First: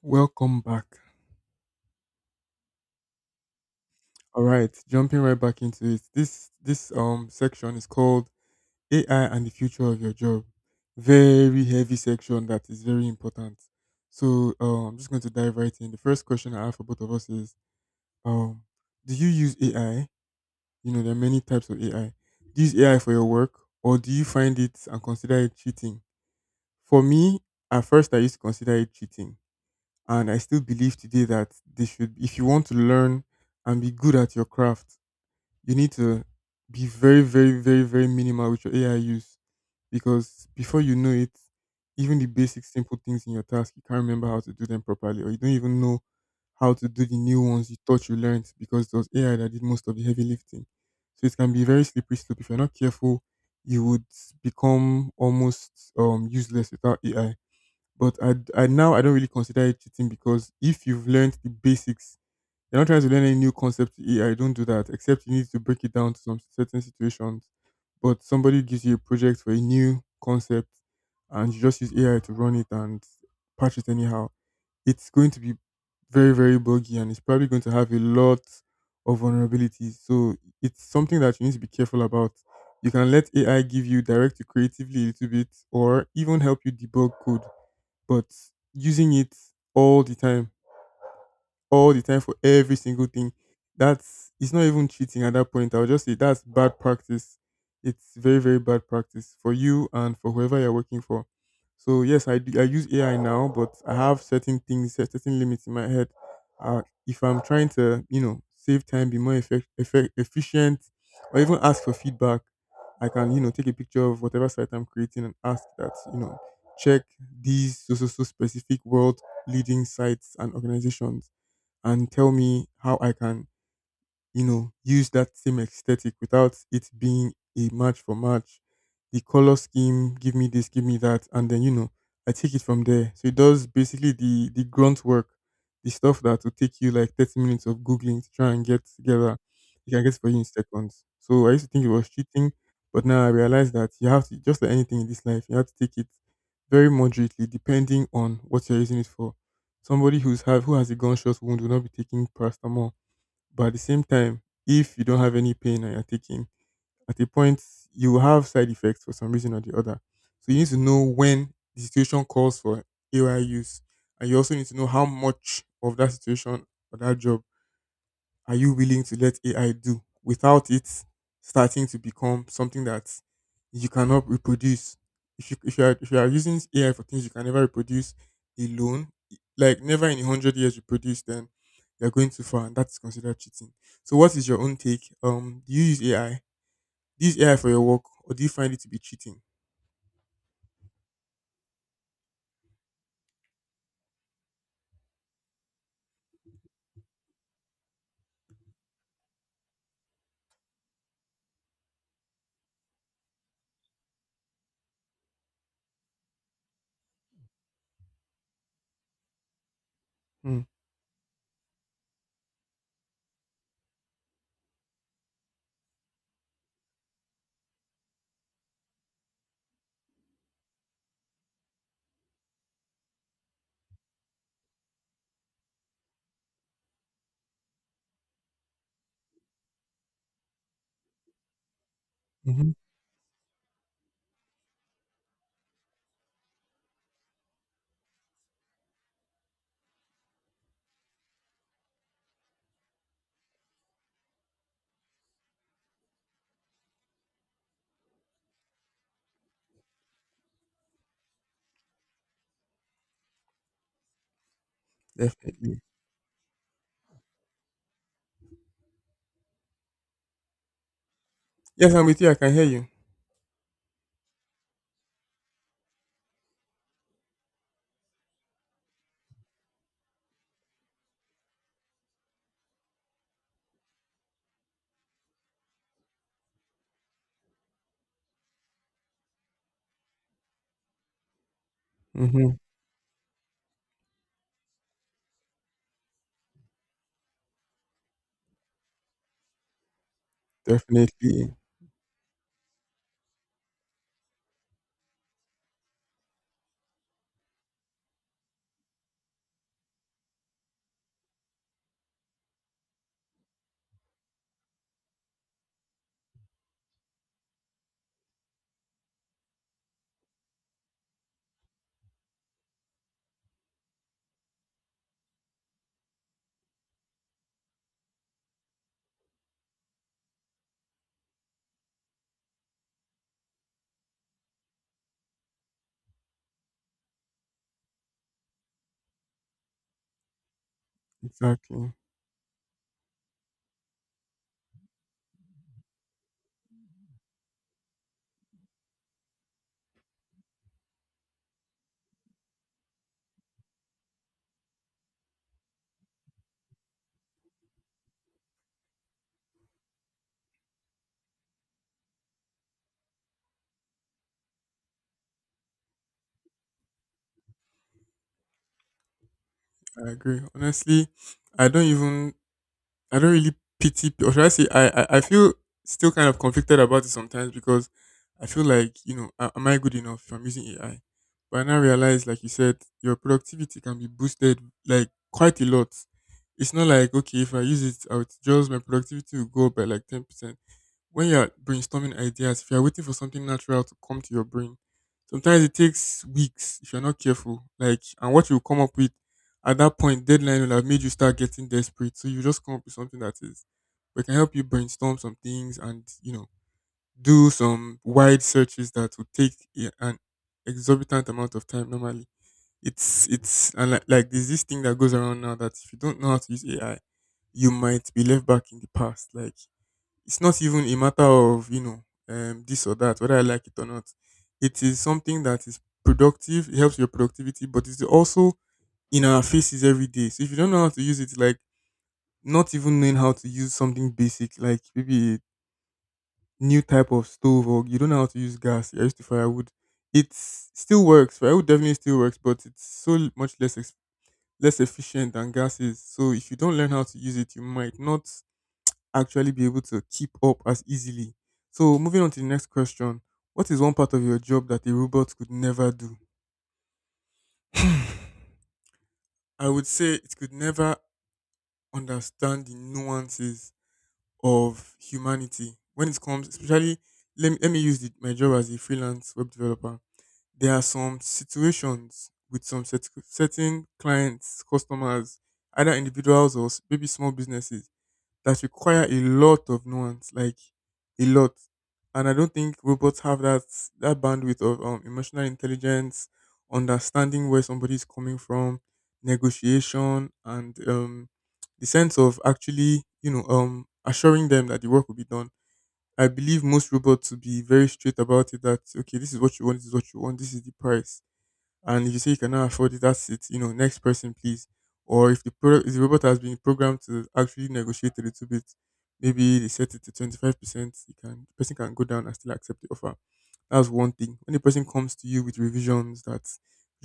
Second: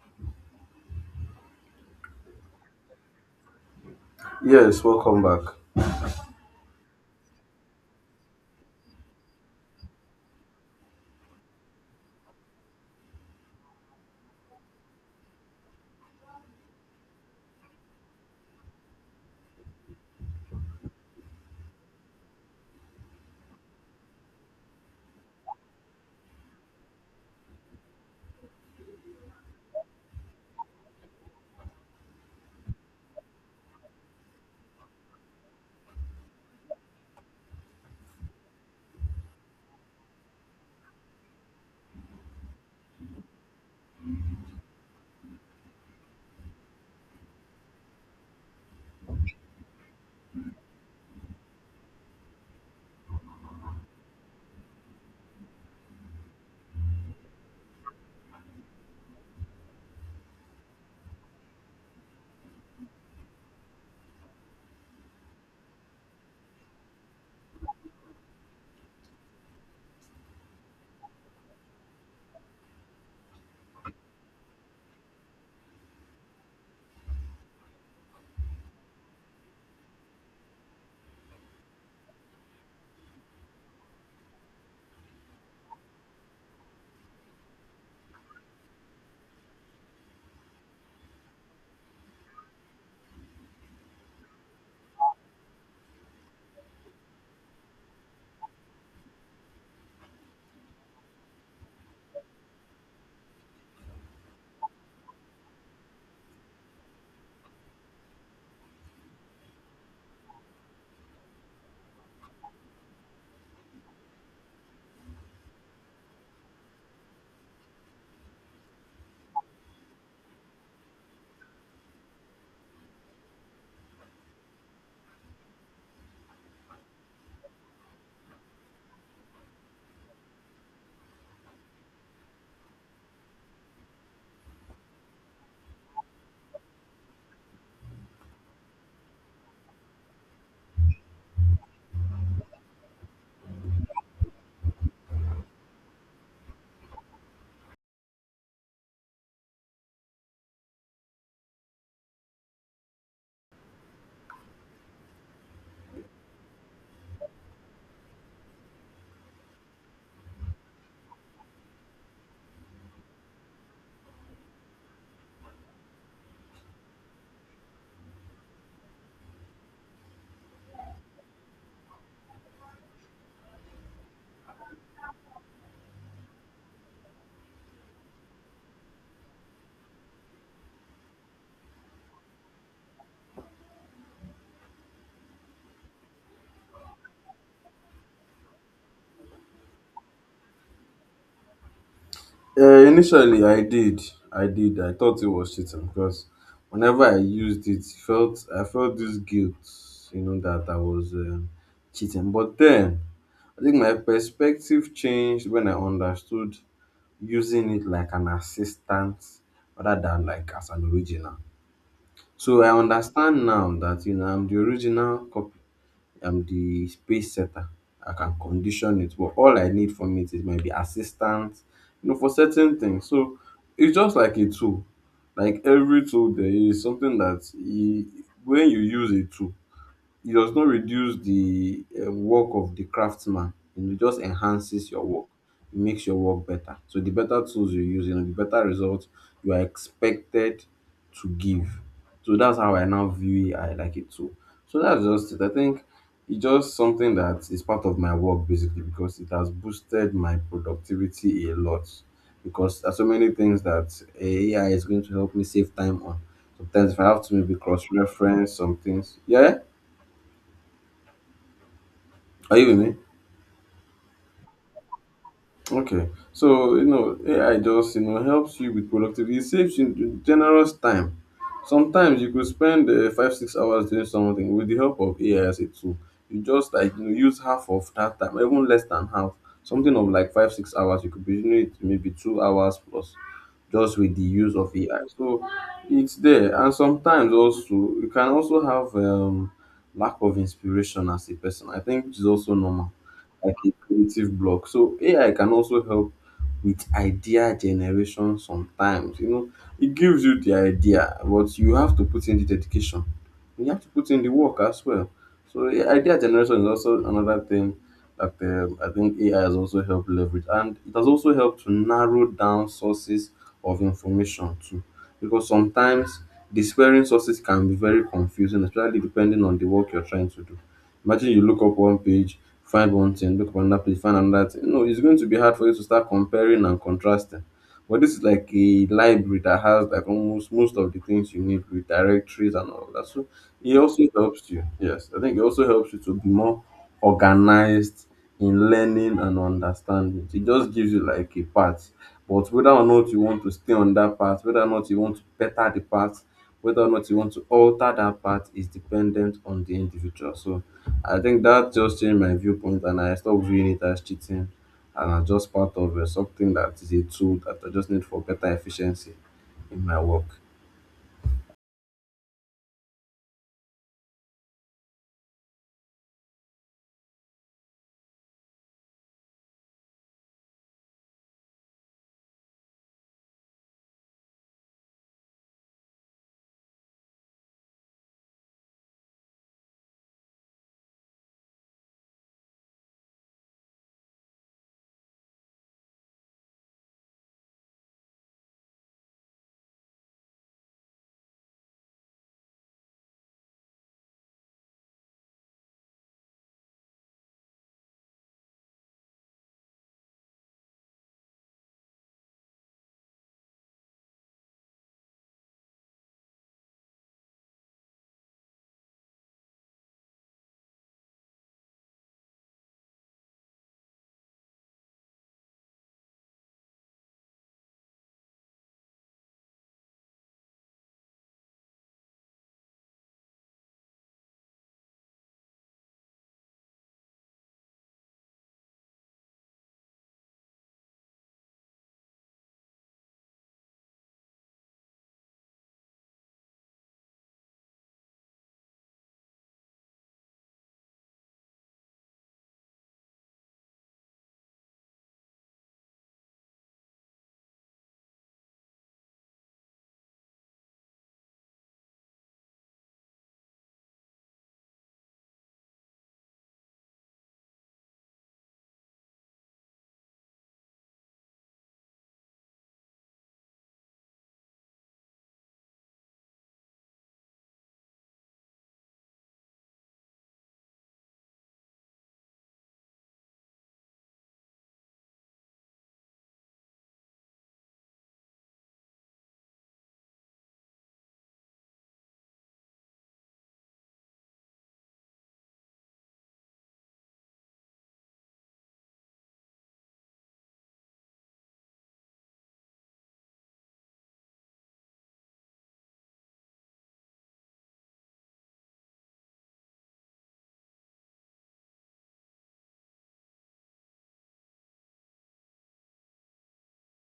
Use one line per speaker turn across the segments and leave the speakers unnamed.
Welcome back. All right,
Yes,
jumping
welcome
right
back.
back into it. This section is called AI and the future of your job. Very heavy section that is very important. So I'm just going to dive right in. The first question I have for both of us is um do you use AI? You know, there are many types of AI. Do you use AI for your work or do you find it and consider it cheating? For me, at first I used to consider it cheating. And I still believe today that they should if you want to learn and be good at your craft you need to be very, very, very, very minimal with your AI use because before you know it, even the basic simple things in your task, you can't remember how to do them properly, or you don't even know how to do the new ones you thought you learned because it was AI that did most of the heavy lifting. So it can be a very slippery slope. If you're not careful, you would become almost useless without AI. But I now I don't really consider it cheating because if you've learned the basics you're not trying to learn any new concept to AI. Don't do that. Except you need to break it down to some certain situations. But somebody gives you a project for a new concept, and you just use AI to run it and patch it anyhow. It's going to be very very buggy, and it's probably going to have a lot of vulnerabilities. So it's something that you need to be careful about. You can let AI give you direct you creatively a little bit, or even help you debug code. But using it all the time all the time for every single thing. That's it's not even cheating at that point. I'll just say that's bad practice. It's very very bad practice for you and for whoever you're working for. So yes, I use AI now, but I have certain things, certain limits in my head. If I'm trying to save time, be more efficient, or even ask for feedback, I can take a picture of whatever site I'm creating and ask that check these so specific world leading sites and organizations and tell me how I can you know, use that same aesthetic without it being a match for match. The color scheme, give me this, give me that, and then you know, I take it from there. So it does basically the grunt work, the stuff that will take you like 30 minutes of googling to try and get together. You can get it for you in seconds. So I used to think it was cheating, but now I realize that you have to just like anything in this life, you have to take it very moderately, depending on what you're using it for. Somebody who has a gunshot wound will not be taking paracetamol but at the same time, if you don't have any pain and you're taking, at a point you will have side effects for some reason or the other. So you need to know when the situation calls for AY use, and you also need to know how much of that situation or that job are you willing to let AI do without it starting to become something that you cannot reproduce? If you are using AI for things you can never reproduce alone, like never in a hundred years reproduce, then you're going too far, and that's considered cheating. So, what is your own take? Do you use AI? Do you use AI for your work, or do you find it to be cheating?
Initially, I did. I thought it was cheating because whenever I used it, it felt I felt this guilt, you know, that I was cheating. But then, I think my perspective changed when I understood using it like an assistant rather than like as an original. So I understand now that you know I'm the space setter. I can condition it, but all I need from it is maybe assistance, you know, for certain things. So it's just like a tool. Like every tool, there is something that you, when you use a tool, it does not reduce the work
Mm-hmm.
of the craftsman, you know, it just enhances your work, it makes your work better. So the better tools you use, you know, the better results you are expected to give. So that's how I now view AI, like a tool. So that's just it. I think it's just something that is part of my work basically because it has boosted my productivity a lot, because there's so many things that AI is going to help me save
Definitely.
time on, sometimes if I have to maybe cross reference some things. Yeah,
Yes, I'm with you. I can
are
hear
you with
you.
me? Okay. So, you know, AI just, you know, helps you with productivity. It saves you generous time. Sometimes you could spend five, 6 hours doing something with the help of AI as a tool. You just like, you know, use half of that time, even less than half. Something of like five, 6 hours you could be doing it maybe two
Mm-hmm.
hours plus just with the use of AI. So it's there. And sometimes also, you can also have lack of inspiration as a
Definitely.
person, I think, which is also normal, like a creative block. So AI can also help with idea generation sometimes. You know, it gives you the idea, but you have to put in the dedication. You have to put in the work as well. So yeah, idea generation is also another thing that, I think, AI has also helped leverage, and it has also helped to narrow down sources of information too, because sometimes despairing sources can be very confusing, especially depending on the work you're trying to do. Imagine you look up one page, find one thing, look up another page, find another thing. No, it's going to be hard for you to start comparing and contrasting. But this is like a library that has like almost most of the things you need with
Exactly.
directories and all that. So it also helps you. Yes, I think it also helps you to be more organized in learning and understanding. It just gives you like a path. But whether or not you want to stay on that path, whether or not you want to better the path, whether or not you want to alter that path is dependent on the individual. So I think that just changed my viewpoint and I stopped viewing it as cheating and as just part of something that is a tool that I just need for better efficiency in my
I
work.
agree. Honestly, I don't even I don't really pity pe- or should I say I feel still kind of conflicted about it sometimes because I feel like, you know, am I good enough if I'm using AI? But I now realize, like you said, your productivity can be boosted like quite a lot. It's not like okay, if I use it out, just my productivity will go up by like 10% when you're brainstorming ideas, if you're waiting for something natural to come to your brain, sometimes it takes weeks if you're not careful. Like, and what you come up with at that point, deadline will have made you start getting desperate. So you just come up with something that is, we can help you brainstorm some things and, you know, do some wide searches that would take an exorbitant amount of time normally. Like there's this thing that goes around now that if you don't know how to use AI, you might be left back in the past. Like, it's not even a matter of this or that whether I like it or not. It is something that is productive. It helps your productivity, but it's also in our faces every day. So if you don't know how to use it, like not even knowing how to use something basic like maybe a new type of stove or you don't know how to use gas, you're used to firewood. It still works. Firewood definitely still works, but it's so much less efficient than gas is. So if you don't learn how to use it you might not actually be able to keep up as easily. So moving on to the next question. What is one part of your job that a robot could never do? I would say it could never understand the nuances of humanity when it comes, especially. Let me use my job as a freelance web developer. There are some situations with some certain clients, customers, either individuals or maybe small businesses that require a lot of nuance, like a lot. And I don't think robots have that bandwidth of emotional intelligence, understanding where somebody is coming from, negotiation, and the sense of actually, you know, assuring them that the work will be done. I believe most robots to be very straight about it. That okay, this is what you want, this is what you want, this is the price and if you say you cannot afford it, that's it. You know, next person, please. Or if the product, if the robot has been programmed to actually negotiate a little bit, maybe they set it to 25%. You can the person can go down and still accept the offer. That's one thing. When the person comes to you with revisions that could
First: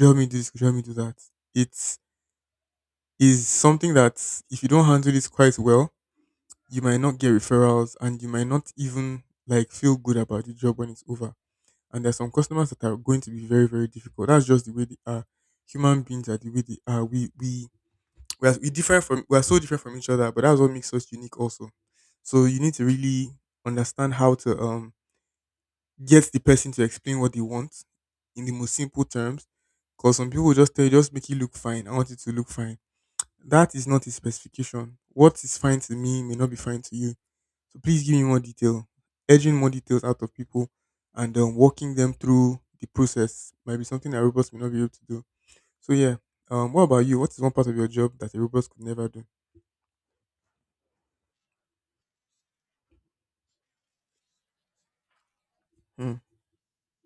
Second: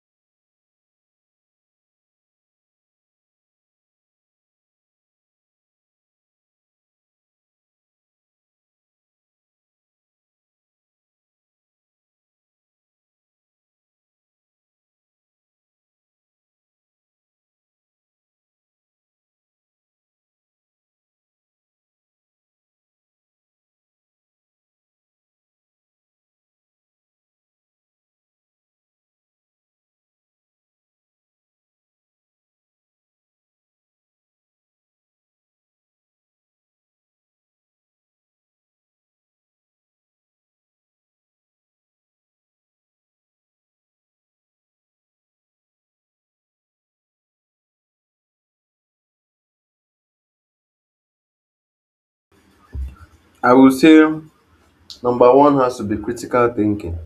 you help me do this, could you help me do that, it is something that if you don't handle this quite well, you might not get referrals and you might not even like feel good about the job when it's over. And there's some customers that are going to be very very difficult. That's just the way they are. Human beings are the way they are. We different from we are so different from each other, but that's what makes us unique also. So you need to really understand how to get the person to explain what they want in the most simple terms. Because some people just tell you just make it look fine, I want it to look fine. That is not a specification. What is fine to me may not be fine to you. So please give me more detail. Edging more details out of people and walking them through the process might be something that robots may not be able to do. So yeah, what about you? What is one part of your job that a robot could never do?
I would say number one has to be
Hmm.
critical thinking.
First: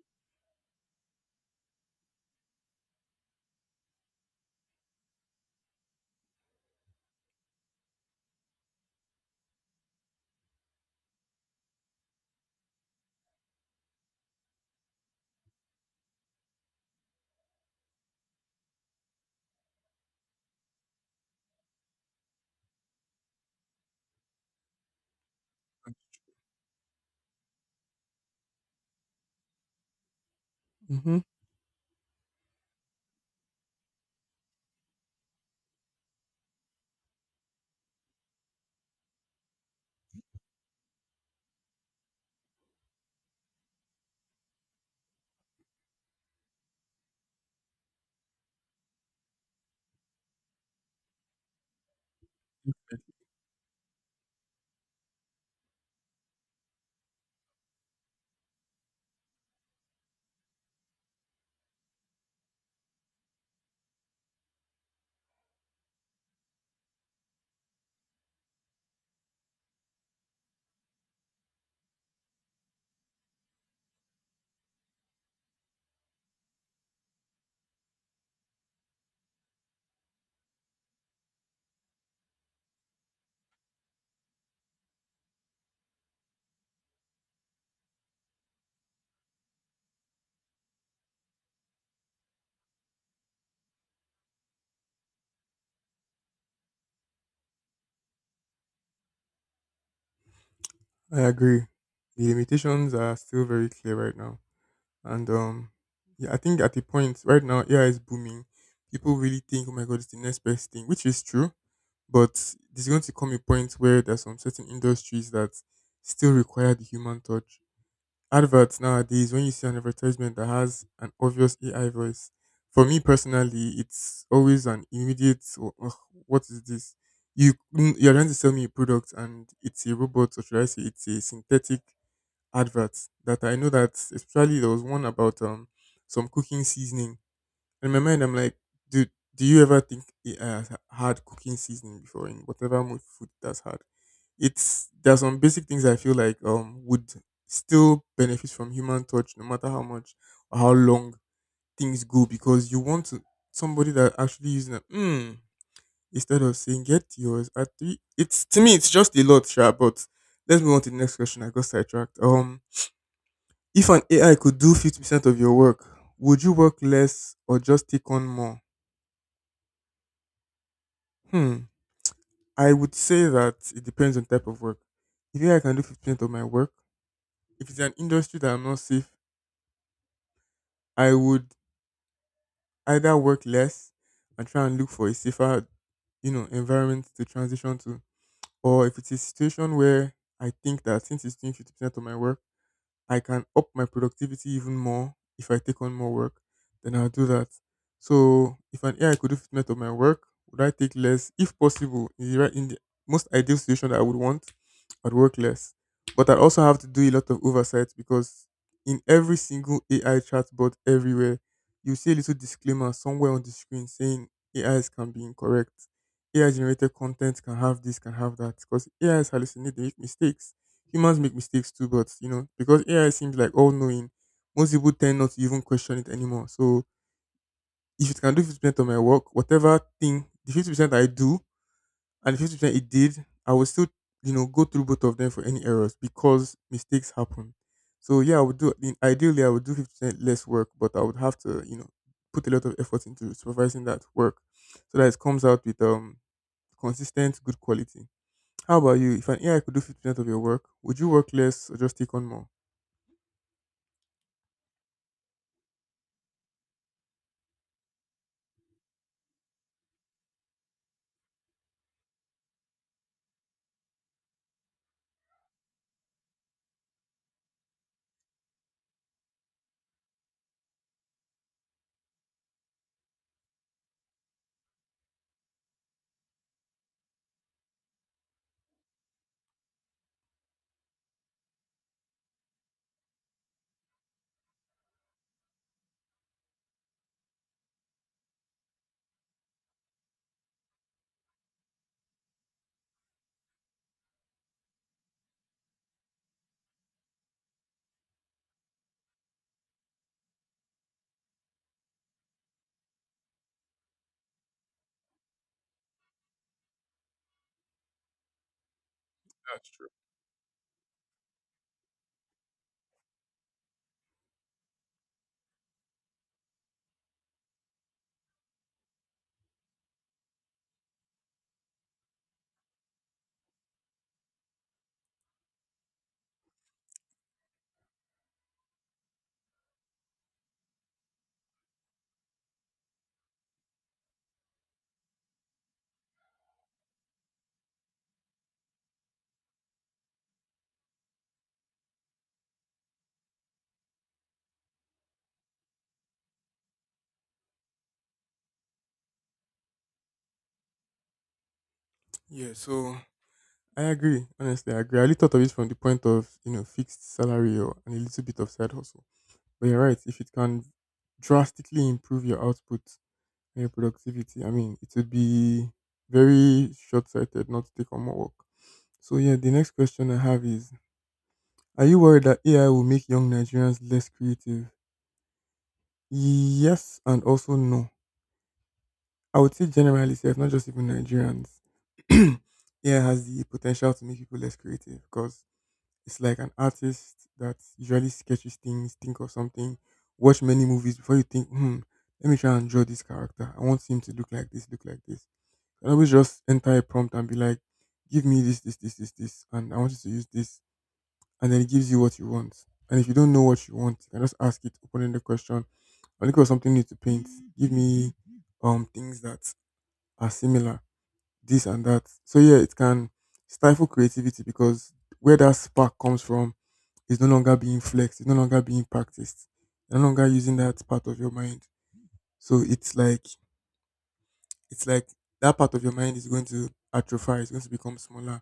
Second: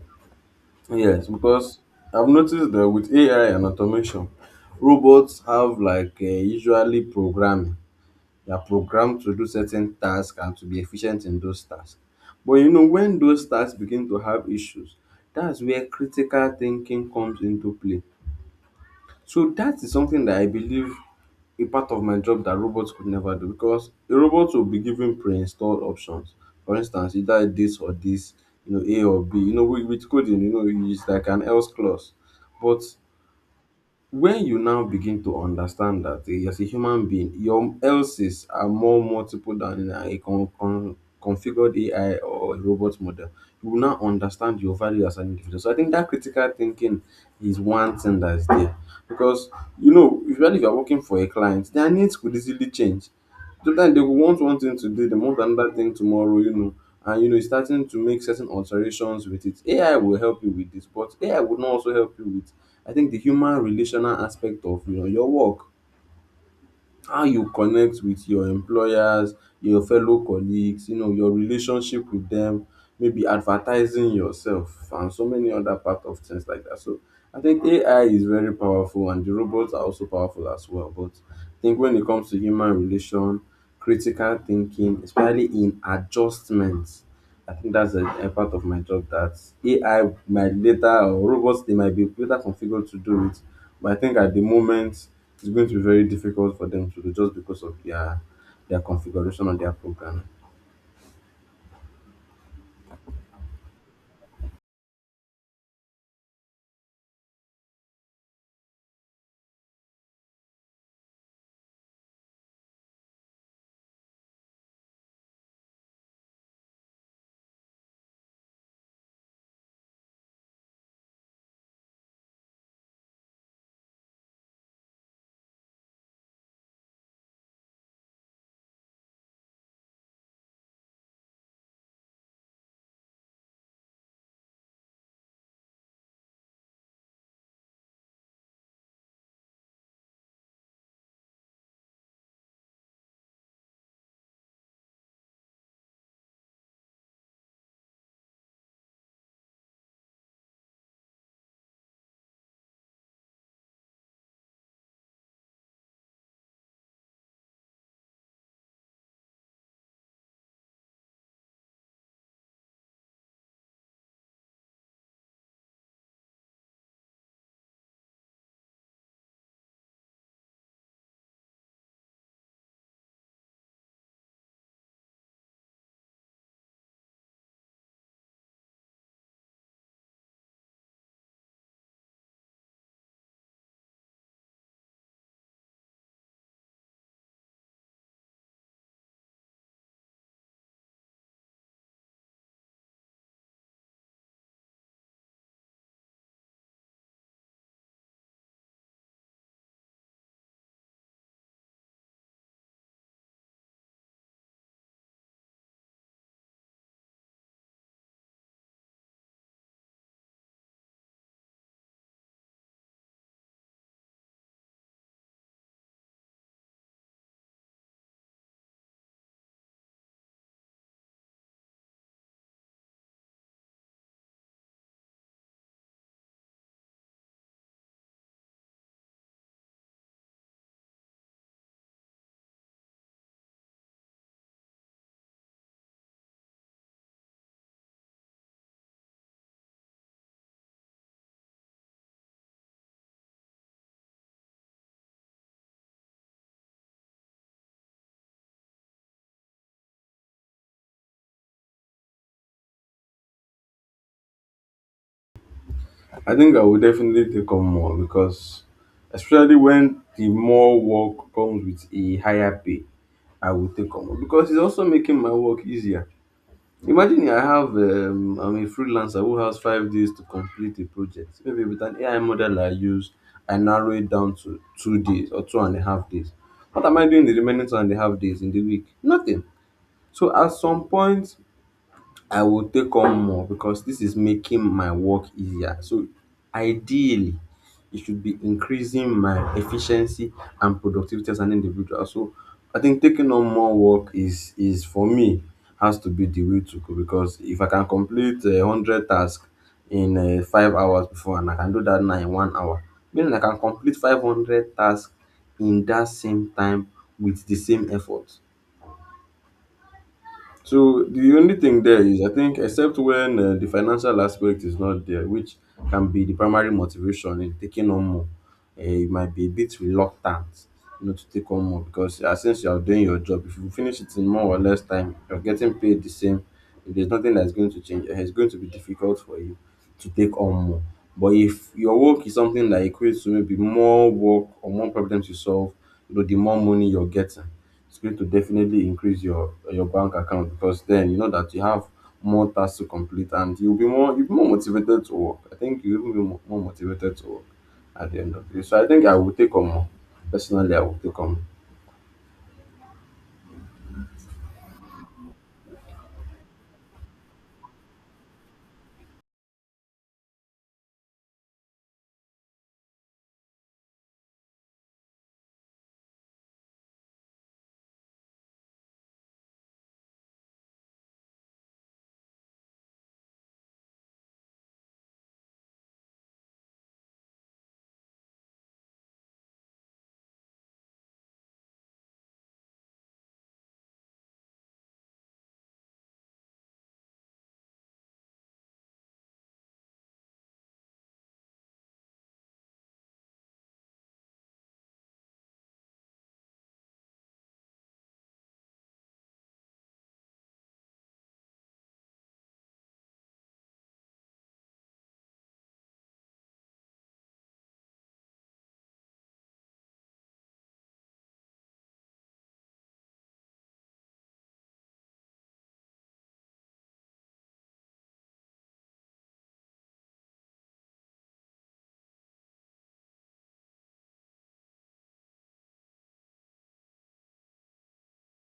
Yes, because I've noticed that with AI and automation, robots have like usually programming. They are programmed to do certain tasks and to be efficient in those tasks. But you know, when those tasks begin to have issues, that's where critical thinking comes into play. So that is something that I believe, a part of my job that robots could never do, because a robot will be given pre-installed options. For instance, either this or this, you know, A or B. You know, with coding, you know, it's
Mm-hmm.
like an else clause. But when you now begin to understand that, eh, as a human being, your else's are more multiple than a configured AI or a robot model, you will now understand your value as an individual. So I think that critical thinking is one thing that's there. Because, you know, usually if you're working for a client, their needs could easily change. Sometimes they will want one thing today, they want another thing tomorrow, you know, and you know, it's starting to make certain alterations with it. AI will help you with this, but AI would not also help you with, I think, the human relational aspect of, you know, your work, how you connect with your employers, your fellow colleagues, you know, your relationship with them, maybe advertising yourself, and so many other part of things like that. So I think AI is very powerful, and the robots are also powerful as well. But I think when it comes to human relation, critical thinking, especially in adjustments, I think that's a part of my job that AI might later, or robots, they might be later configured to do it. But I think at the moment it's going to be very difficult for them to do just because of their configuration of their program.
I agree. The limitations are still very clear right now, and yeah, I think at a point right now AI is booming. People really think, oh my god, it's the next best thing, which is true. But there's going to come a point where there's some certain industries that still require the human touch. Adverts nowadays, when you see an advertisement that has an obvious AI voice, for me personally, it's always an immediate, "Oh, ugh, what is this? You, you're trying to sell me a product and it's a robot, or should I say it's a synthetic advert that I know that, especially there was one about some cooking seasoning in my mind, I'm like, dude, do you ever think it has had cooking seasoning before in whatever food that's had? It's there's some basic things I feel like would still benefit from human touch, no matter how much or how long things go, because you want to somebody that actually using a instead of saying get yours at three. It's to me, it's just a lot, sure, but let's move on to the next question. I got sidetracked. If an AI could do 50% of your work, would you work less or just take on more? Hmm. I would say that it depends on type of work. If A I can do 50% of my work, if it's an industry that I'm not safe, I would either work less and try and look for a safer, you know, environment to transition to. Or if it's a situation where I think that since it's doing 50% of my work, I can up my productivity even more if I take on more work, then I'll do that. So if an AI could do fitment of my work, would I take less? If possible, in the most ideal situation that I would want, I'd work less. But I also have to do a lot of oversight because in every single AI chatbot everywhere, you see a little disclaimer somewhere on the screen saying AIs can be incorrect. AI generated content can have this, can have that, because AIs hallucinate, they make mistakes humans make mistakes too, but you know, because AI seems like all knowing, most people tend not to even question it anymore. So if it can do 50% of my work, whatever thing the 50% I do and the 50% it did, I will still, you know, go through both of them for any errors because mistakes happen. So yeah, I would do ideally I would do 50% less work, but I would have to, you know, put a lot of effort into supervising that work so that it comes out with consistent good quality. How about you? If an AI could do 50% of your work, would you work less or just take on more?
I think I will definitely take on more, because especially when the more work comes with a higher pay, I will take on more because it's also making my work easier. Imagine I have, I'm a freelancer who has 5 days to complete a project. Maybe with an AI model I use, I narrow it down to 2 days or two and a half days. What am I doing the remaining two and a half days in the week? Nothing. So at some point, I will take on more because this is making my work easier. So ideally, it should be increasing my efficiency and productivity as an individual. So I think taking on more work is for me, has to be the way to go, because if I can complete a hundred tasks in 5 hours before and I can do that now in 1 hour, meaning I can complete 500 tasks in that same time with the same effort.
That's true.
So the only thing there is, I think, except when the financial aspect is not there, which can be the primary motivation in taking on more, you might be a bit reluctant, you know, to take on more because, since you are doing your job, if you finish it in more or less time, you're getting paid the same. If there's nothing that's going to change, eh, it's going to be difficult for you to take on more. But if your work is something that equates to maybe more work or more problems you solve, you know, the more money you're getting, it's going to definitely increase your bank account because then you know that you have more tasks to complete and you'll be more motivated to work. I think you'll even be more motivated to work at the end of the day. So I think I will take on more. Personally, I will take on more.
Yeah, so I agree. Honestly, I agree. I only thought of it from the point of you know fixed salary or and a little bit of side hustle. But you're right. If it can drastically improve your output and your productivity, I mean, it would be very short-sighted not to take on more work. So yeah, the next question I have is: are you worried that AI will make young Nigerians less creative? Yes, and also no. I would say generally, if not just even Nigerians, AI has the potential to make people less creative because it's like an artist that usually sketches things, think of something, watch many movies before you think, hmm, let me try and draw this character. I want him to look like this, look like this. And always just enter a prompt and be like, give me this, this, this, this, this, and I want you to use this. And then it gives you what you want. And if you don't know what you want, you can just ask it, open the question. I'm looking for something new to paint. Give me things that are similar, this and that. So yeah, it can stifle creativity because where that spark comes from is no longer being flexed, it's no longer being practiced. You're no longer using that part of your mind. So it's like that part of your mind is going to atrophy, it's going to become smaller.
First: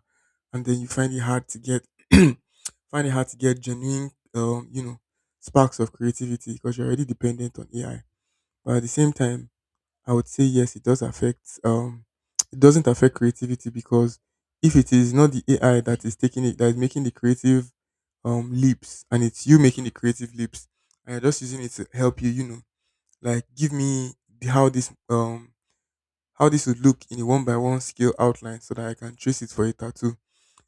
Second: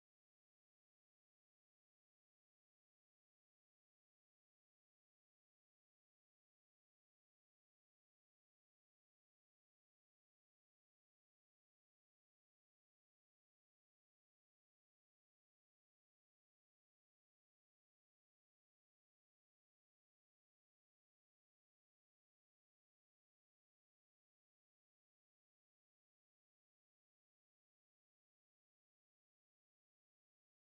And then you find it hard to get find it hard to get genuine you know, sparks of creativity because you're already dependent on AI. But at the same time, I would say yes, it does affect. It doesn't affect creativity because if it is not the AI that is taking it, that is making the creative leaps, and it's you making the creative leaps, and you're just using it to help you. You know, like give me the, how this um how this would look in a one by one scale outline so that I can trace it for a tattoo.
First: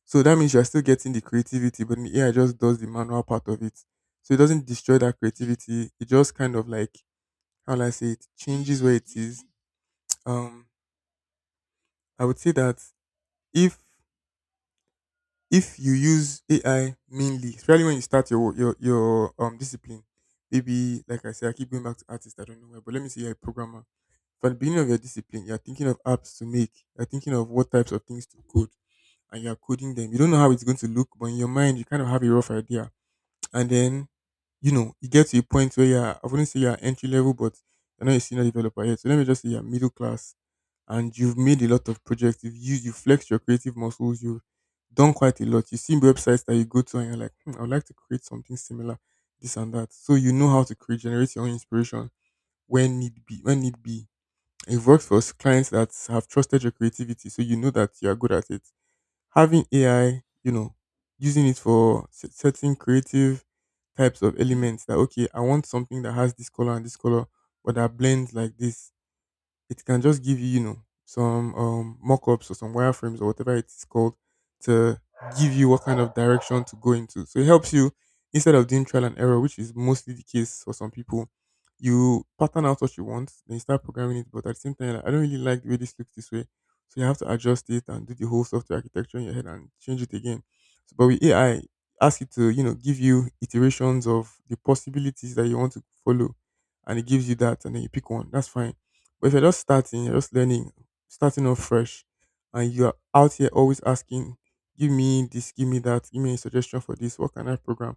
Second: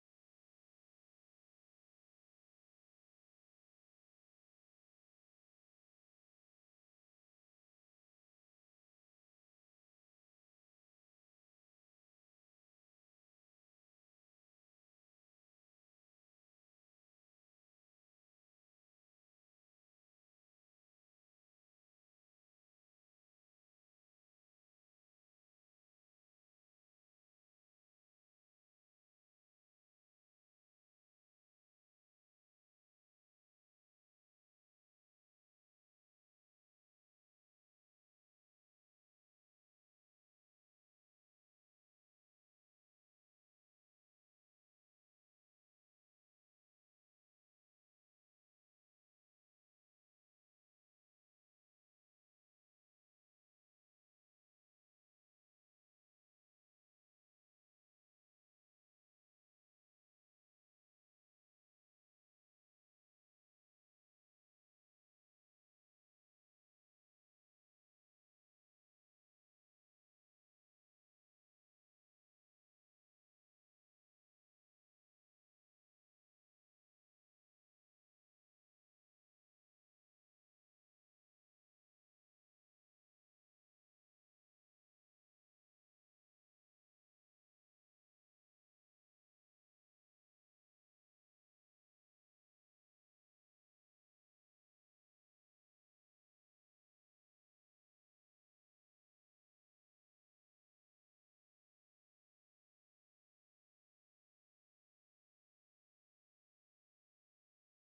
So that means you're still getting the creativity, but the AI just does the manual part of it. So it doesn't destroy that creativity. It just kind of like how will I say it changes where it is. Um I would say that if if you use AI mainly, especially when you start your discipline, maybe like I said, I keep going back to artist. I don't know why, but let me say you're a programmer. From the beginning of your discipline, you're thinking of apps to make. You're thinking of what types of things to code, and you're coding them. You don't know how it's going to look, but in your mind, you kind of have a rough idea. And then, you know, you get to a point where you're I wouldn't say you're entry level, but I know you're not a senior developer yet. So let me just say you're middle class and you've made a lot of projects. You've used, you flexed your creative muscles. You've done quite a lot. You see websites that you go to and you're like, hmm, I would like to create something similar, this and that. So you know how to create, generate your own inspiration when need be. When need be, it works for clients that have trusted your creativity, so you know that you are good at it. Having AI, you know, using it for certain creative types of elements. That okay, I want something that has this color and this color, but that blends like this it can just give you, you know, some mock-ups or some wireframes or whatever it is called to give you what kind of direction to go into. So it helps you instead of doing trial and error, which is mostly the case for some people. You pattern out what you want, then you start programming it. But at the same time, you're like, I don't really like the way this looks this way, so you have to adjust it and do the whole software architecture in your head and change it again. So, but with AI, ask it to you know give you iterations of the possibilities that you want to follow, and it gives you that, and then you pick one. That's fine but if you're just starting, you're just learning, starting off fresh, and you're out here always asking, give me this, give me that, give me a suggestion for this, what can I program?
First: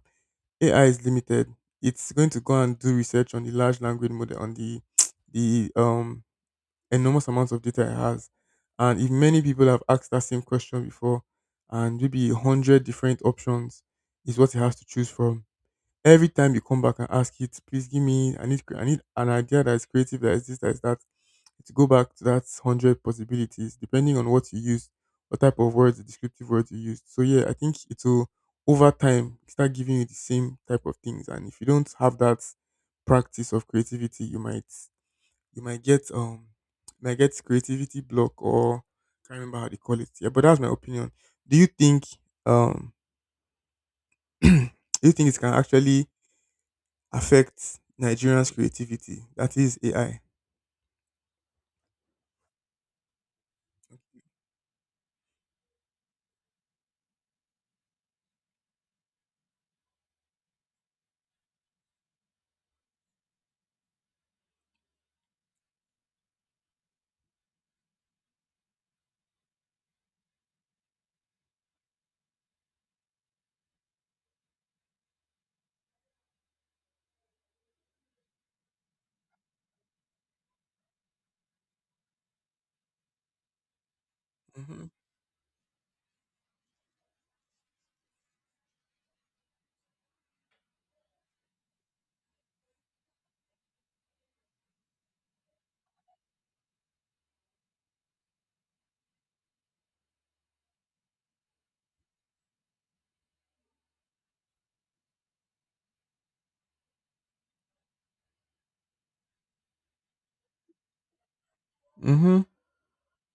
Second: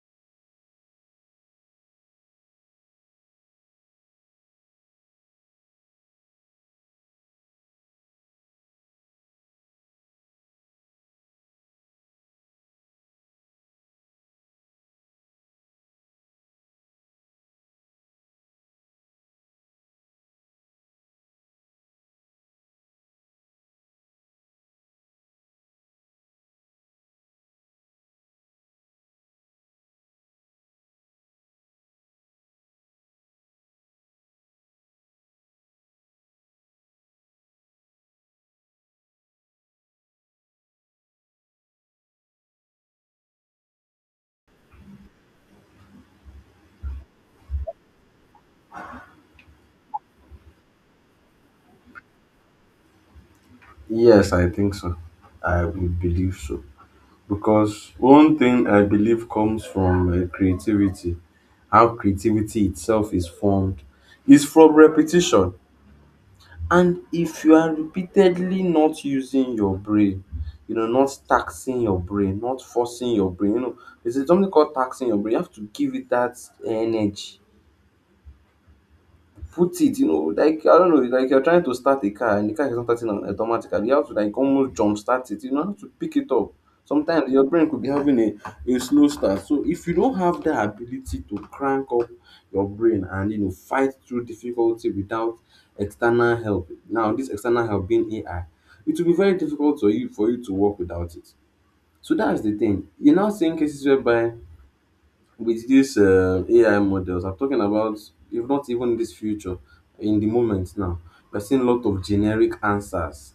AI is limited. It's going to go and do research on the large language model, on the the enormous amounts of data it has. And if many people have asked that same question before, and maybe 100 different options is what it has to choose from. Every time you come back and ask it, please give me, I need, I need an idea that is creative, that is this, that is that to go back to that 100 possibilities, depending on what you use, what type of words, the descriptive words you used. So, yeah, I think it will, over time, start giving you the same type of things. And if you don't have that practice of creativity, you might, you might get, um, you might get creativity block or can't remember how they call it. Yeah, but that's my opinion. Do you think, um, do you think it can actually affect Nigerians' creativity? That is AI.
Yes, I think so. I would believe so. Because one thing I believe comes from, creativity, how creativity itself is formed, is from repetition. And if you are repeatedly not using your brain, you know, not taxing your brain, not forcing your brain, you know, there's something called taxing your brain. You have to give it that energy, put it, you know, like, I don't know, it's like you're trying to start a car and the car is not starting automatically. You have to like almost
Mm-hmm.
jump start it, you know, have to pick it up. Sometimes your brain could be having a slow start. So if you don't have that ability to crank up your brain and you know fight through difficulty without external help, now this external help being AI, it will be very difficult for you to work without it. So that's the thing. You're now seeing cases whereby with this, AI models, I'm talking about, if not even this future, in the moment now, we're seeing a lot of
Mm-hmm.
generic answers,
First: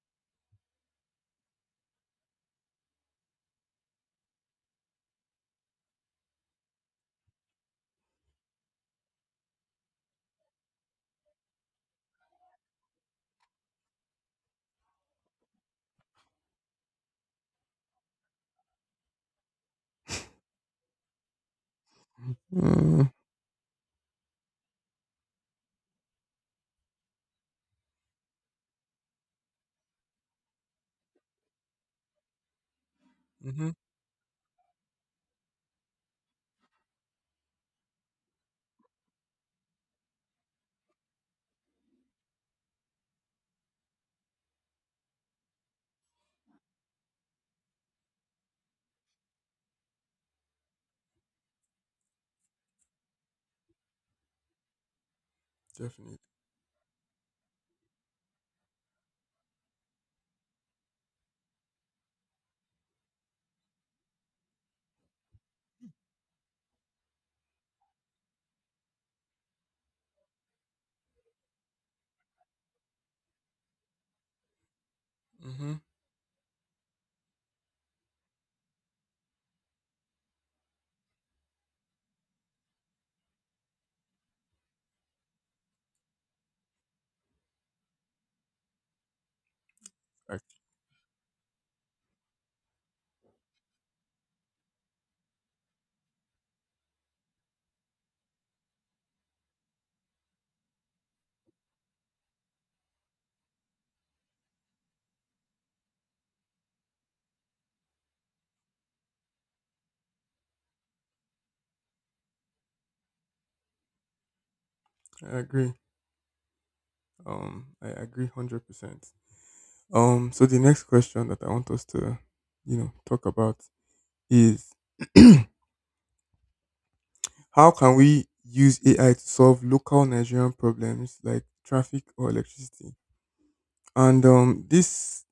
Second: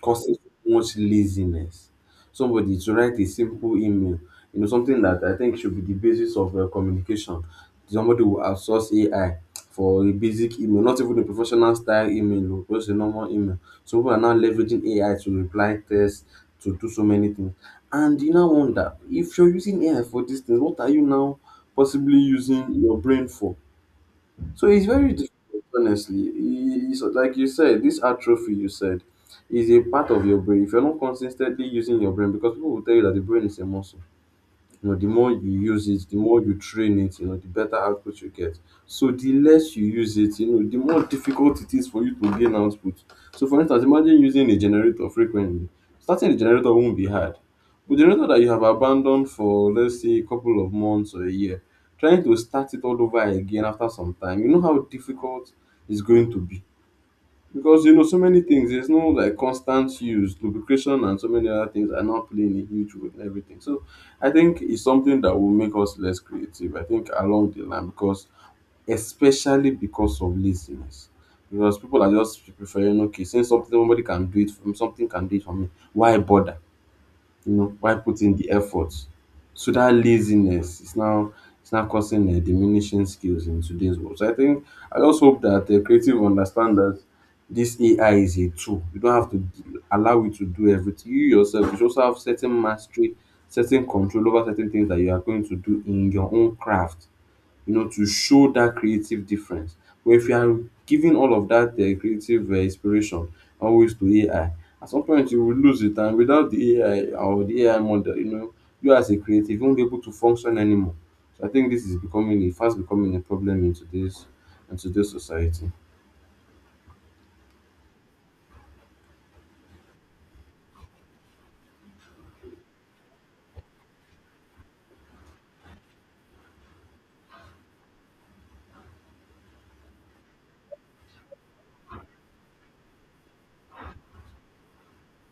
causes much laziness. Somebody to write a simple email, you know, something that I think should be the basis of communication. Somebody will outsource AI for a basic email, not even a professional style email, or just a normal email. So people are now leveraging AI to reply tests, to do so many things. And you now wonder, if you're using AI for these things, what are you now possibly using your
Mm.
brain for? So it's very difficult, honestly. It's like you said, this atrophy you said is a part of your brain. If you're not consistently using your brain, because people will tell you that the brain is a
Mm-hmm.
muscle, the more you use it, the more you train it, the better output you get. So the less you use it, the more difficult it is for you to gain output. So for instance, imagine using a generator frequently, starting a generator won't be hard. But generator that you have abandoned for, let's say, a couple of months or a year, trying to start it all over again after some time, you know how difficult it's
Definitely.
going to be. Because so many things, there's no like constant use, lubrication and so many other things are not playing a huge role in everything. So I think it's something that will make us less creative, I think, along the line, because especially because of laziness. Because people are just preferring, okay, since something, somebody can do it for me, something can do it for me,
Mm-hmm.
why bother while putting the effort? So that laziness is now, it's now causing diminishing skills in today's world. So I think I just hope that the creative understand that this AI is a tool. You don't have to allow it
I,
to do everything. You yourself, you should also have certain mastery, certain control over certain things that you are going to do in your own craft, to show that creative difference. But if you are giving all of that creative inspiration always to AI, at some point you will lose it, and without the AI or the AI model, you know, you as a creative won't be able to function anymore. So I think this is becoming a fast becoming a problem in today's, in today's
I
society.
agree. I agree 100%. So the next question that I want us to, you know, talk about is how can we use AI to solve local Nigerian problems like traffic or electricity? And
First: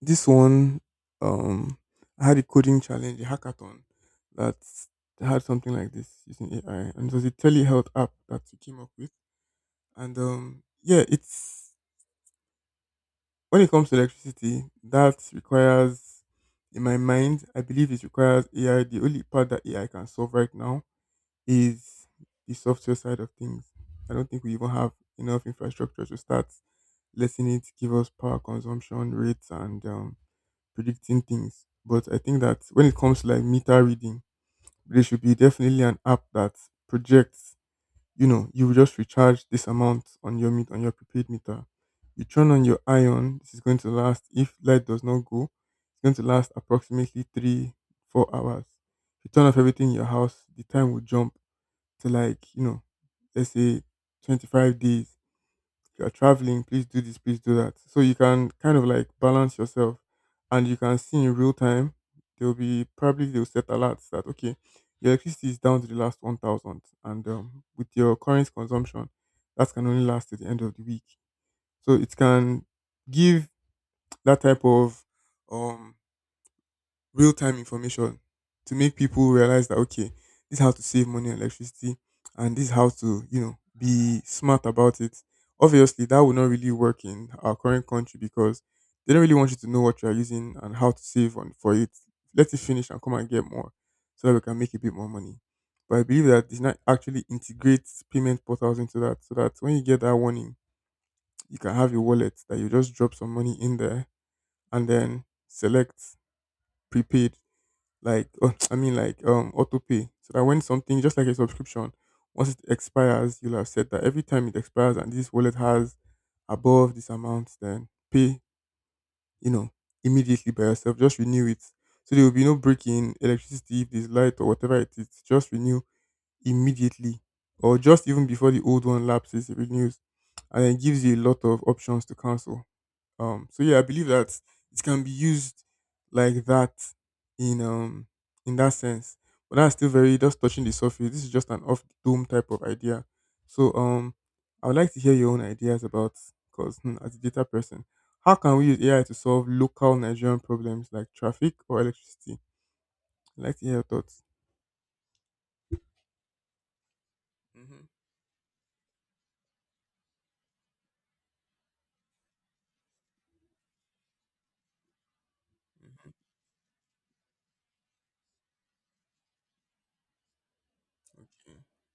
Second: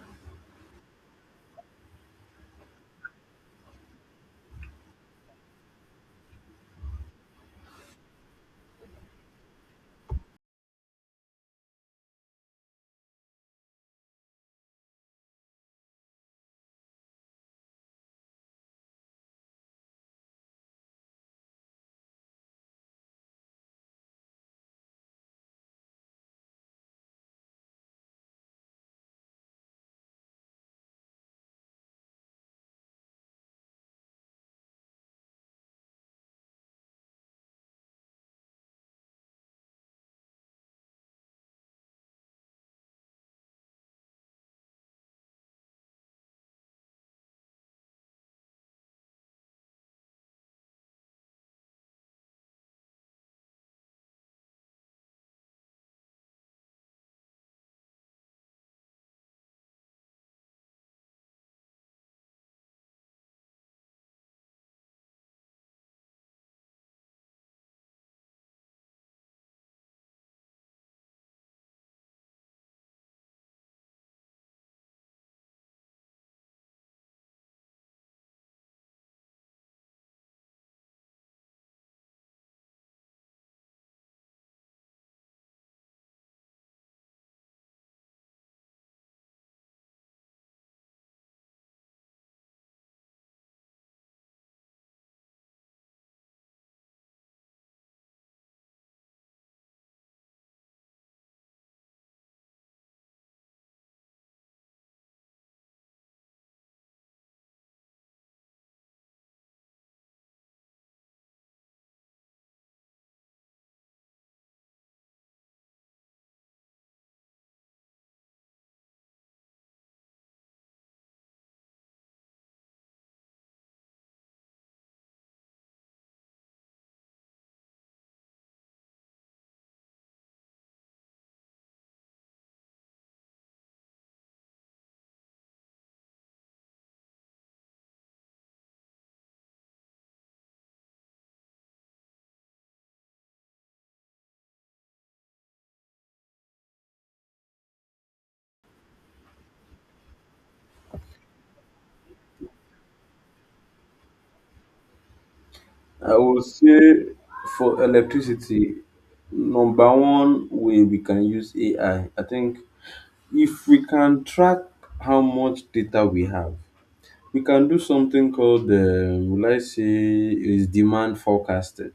this one um, I had a coding challenge, a hackathon that had something like this using AI, and it was a telehealth app that we came up with. And yeah, it's when it comes to electricity, that requires, in my mind, I believe it requires AI. The only part that AI can solve right now is the software side of things. I don't think we even have enough infrastructure to start letting it give us power consumption rates and predicting things. But I think that when it comes to like meter reading, there should be definitely an app that projects. You know, you will just recharge this amount on your prepaid meter. You turn on your ion. This is going to last. If light does not go, it's going to last approximately three, 4 hours. You turn off everything in your house, the time will jump to like, you know, let's say 25 days. If you're traveling, please do this, please do that. So you can kind of like balance yourself and you can see in real time, there'll be probably they'll set alerts that, okay, your electricity is down to the last 1,000 and with your current consumption, that can only last to the end of the week. So it can give that type of um real time information to make people realize that, okay, this is how to save money on electricity and this is how to be smart about it. Obviously that would not really work in our current country because they don't really want you to know what you are using and how to save on for it. Let it finish and come and get more so that we can make a bit more money. But I believe that it's not actually integrates payment portals into that so that when you get that warning, you can have your wallet that you just drop some money in there and then select prepaid like I mean like auto pay so that when something just like a subscription, once it expires, you'll have said that every time it expires and this wallet has above this amount then pay you know immediately, by yourself just renew it, so there will be no break in electricity. If there's light or whatever, it is just renew immediately, or just even before the old one lapses it renews, and it gives you a lot of options to cancel. So yeah, I believe that it can be used like that in um in that sense. But that's still very just touching the surface. This is just an off the dome type of idea. So I would like to hear your own ideas about, because as a data person, how can we use AI to solve local Nigerian problems like traffic or electricity? I'd like to hear your thoughts.
I would say for
Mm-hmm.
electricity, number one way we can use AI, I think if we can track how much data we have, we can do something called, will I say, is demand
Okay.
forecasting.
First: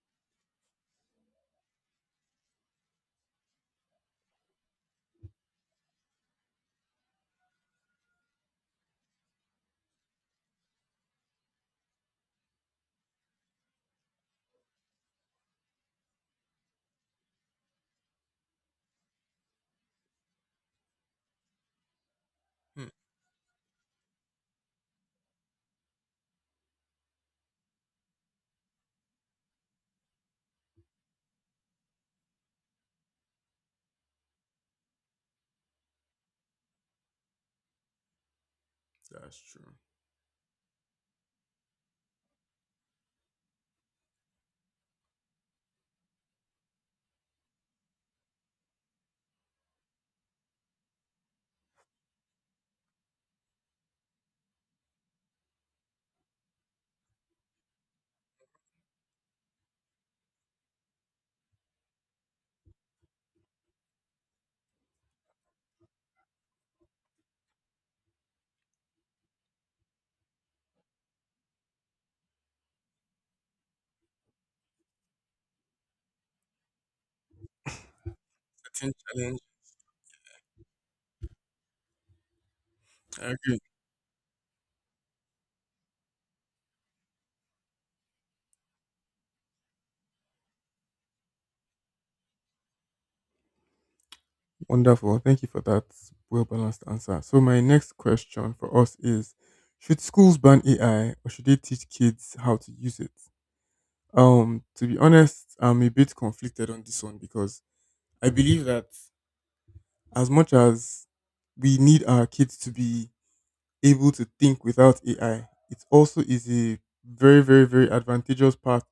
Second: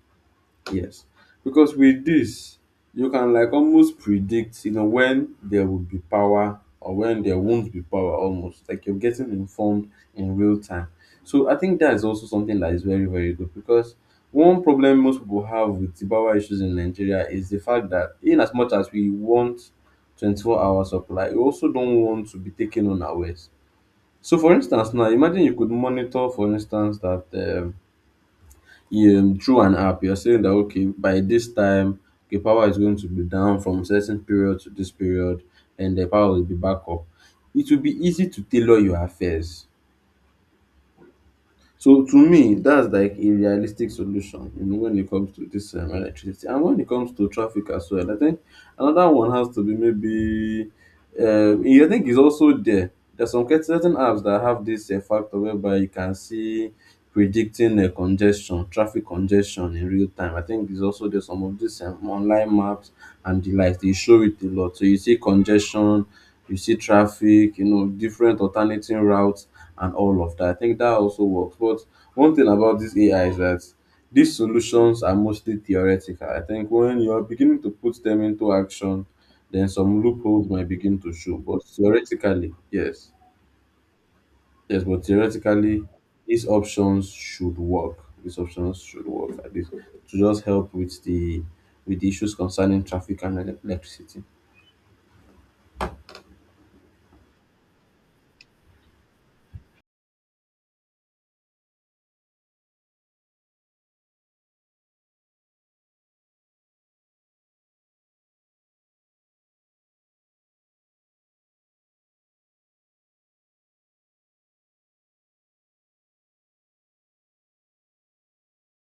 Yes, because with this, you can like almost predict, you know, when there will be power or when there won't be power, almost like you're getting informed in real time. So I think that is also something that is very very good, because one problem most people have with the power issues in Nigeria is the fact that in as much as we want 24-hour supply, we also don't want to be
Hmm.
taken unawares. So, for instance, now imagine you could monitor, for instance, that you, through an app, you're saying that okay, by this time, the power is going to be down from certain period to this period, and the power will be back up. It will be easy to tailor your
That's
affairs.
true.
So to me, that's like a realistic solution, you know, when it comes to this electricity. And when it comes to traffic as well, I think another one has to be maybe, I think it's also there. There's some certain apps that have this factor whereby you can see predicting congestion, traffic congestion in real time. I think there's also there's some of these online maps and the like. They show it a lot. So you see congestion, you see traffic, you know, different alternating routes and all of that. I think that also works. But one thing about this AI is that these solutions are mostly theoretical. I think when you're beginning to put them into
Certain
action,
challenge.
then some loopholes might begin to show. But theoretically, yes.
I agree.
Yes, but theoretically, these options should work. These options should work, at least to just help with the, with the issues concerning traffic and electricity.
Wonderful. Well, thank you for that well balanced answer. So, my next question for us is: should schools ban AI or should they teach kids how to use it? To be honest, I'm a bit conflicted on this one, because I believe that as much as we need our kids to be able to think without AI, it also is a very, very, very advantageous path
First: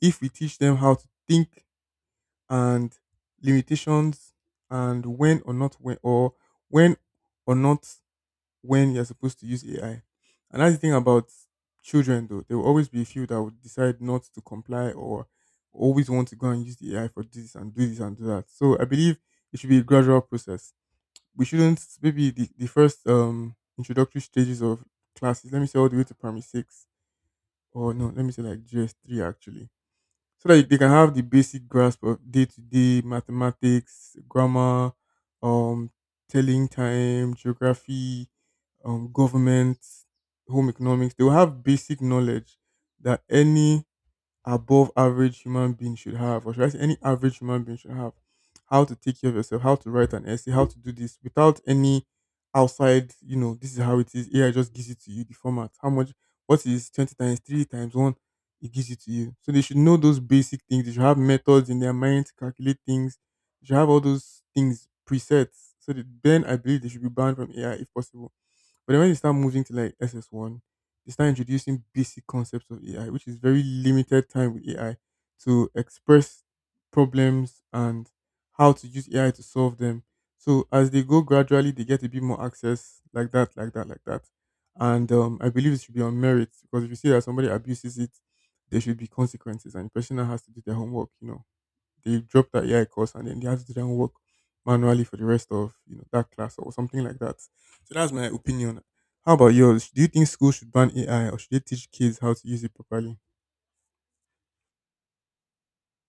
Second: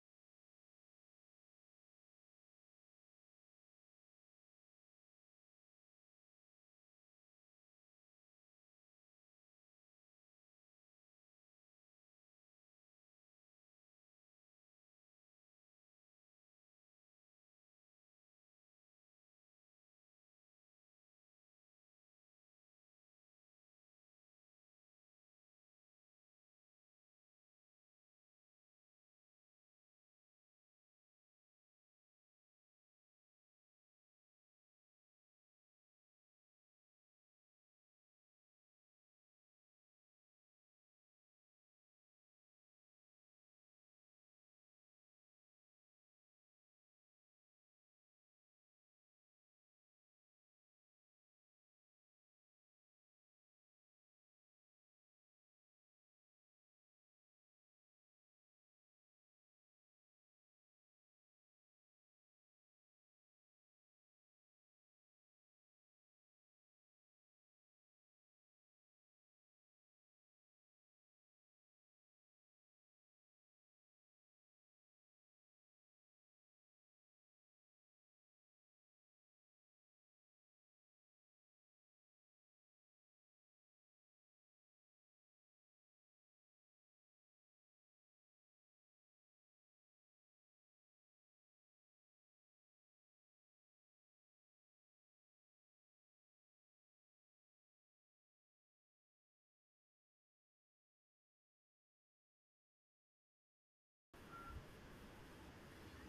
if we teach them how to think and limitations, and when or not when you're supposed to use AI. And that's the thing about children though. There will always be a few that would decide not to comply, or always want to go and use the AI for this and do that. So I believe it should be a gradual process. We shouldn't, maybe the first introductory stages of classes, let me say all the way to Primary 6, or no, let me say like GS 3 actually, so that they can have the basic grasp of day to day mathematics, grammar, um, telling time, geography, government, home economics. They will have basic knowledge that any above average human being should have, or should I say any average human being should have: how to take care of yourself, how to write an essay, how to do this without any outside, this is how it is. AI just gives it to you, the format. How much, what is 20 times 3 times 1? It gives it to you. So they should know those basic things. They should have methods in their mind to calculate things. They should have all those things presets. So that then I believe they should be banned from AI if possible. But then when you start moving to like SS1, you start introducing basic concepts of AI, which is very limited time with AI to express problems and how to use AI to solve them. So as they go gradually, they get a bit more access, like that, like that, like that. And I believe it should be on merit, because if you see that somebody abuses it, there should be consequences, and the person now has to do their homework, they drop that AI course and then they had to do their own work manually for the rest of that class or something like that. So that's my opinion. How about yours? Do you think schools should ban AI or should they teach kids how to use it properly?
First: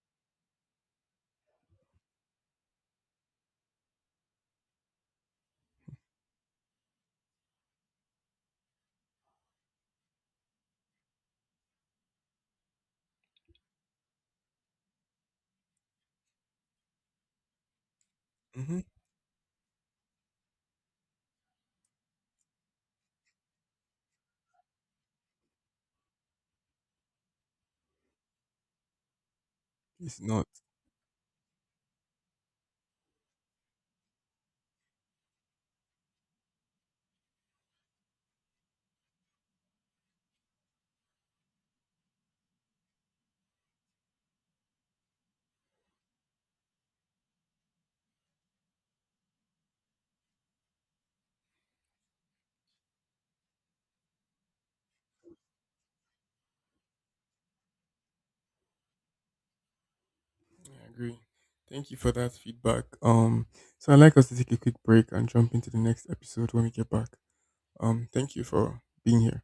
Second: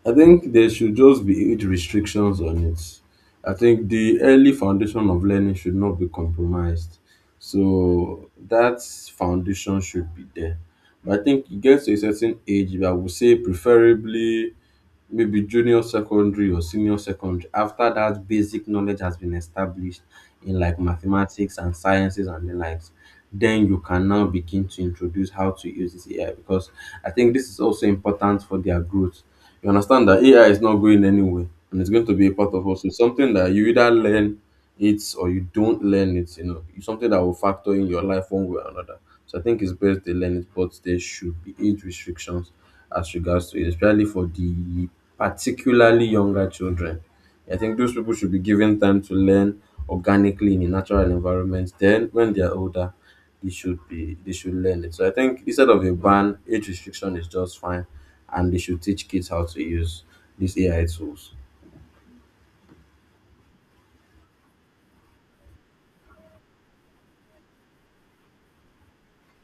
I think there should just be age restrictions on it. I think the early foundation of learning should not be compromised, so that foundation should be there. But I think it gets to a certain age. I would say preferably maybe junior secondary or senior secondary, after that basic
Hmm.
knowledge has been established in like mathematics and sciences and the likes, then you can now begin to introduce how to use this AI, because I think this is also important for their growth. You understand
It's
that
not.
ai is not going anywhere, and it's going to be a part of us. It's something that you either learn it or you don't learn it, you know. It's something that will factor in your life one way or another. So I think it's best they learn it, but there should be age restrictions as regards to it, especially for the particularly younger children. I think those people should be given time to learn organically in a natural environment. Then, when they are older, they should learn it. So I think instead of a ban, age restriction is just fine, and they should teach kids how to use these
Yeah,
AI
I agree.
tools.
Thank you for that feedback. So I'd like us to take a quick break and jump into the next episode when we get back. Thank you for being here.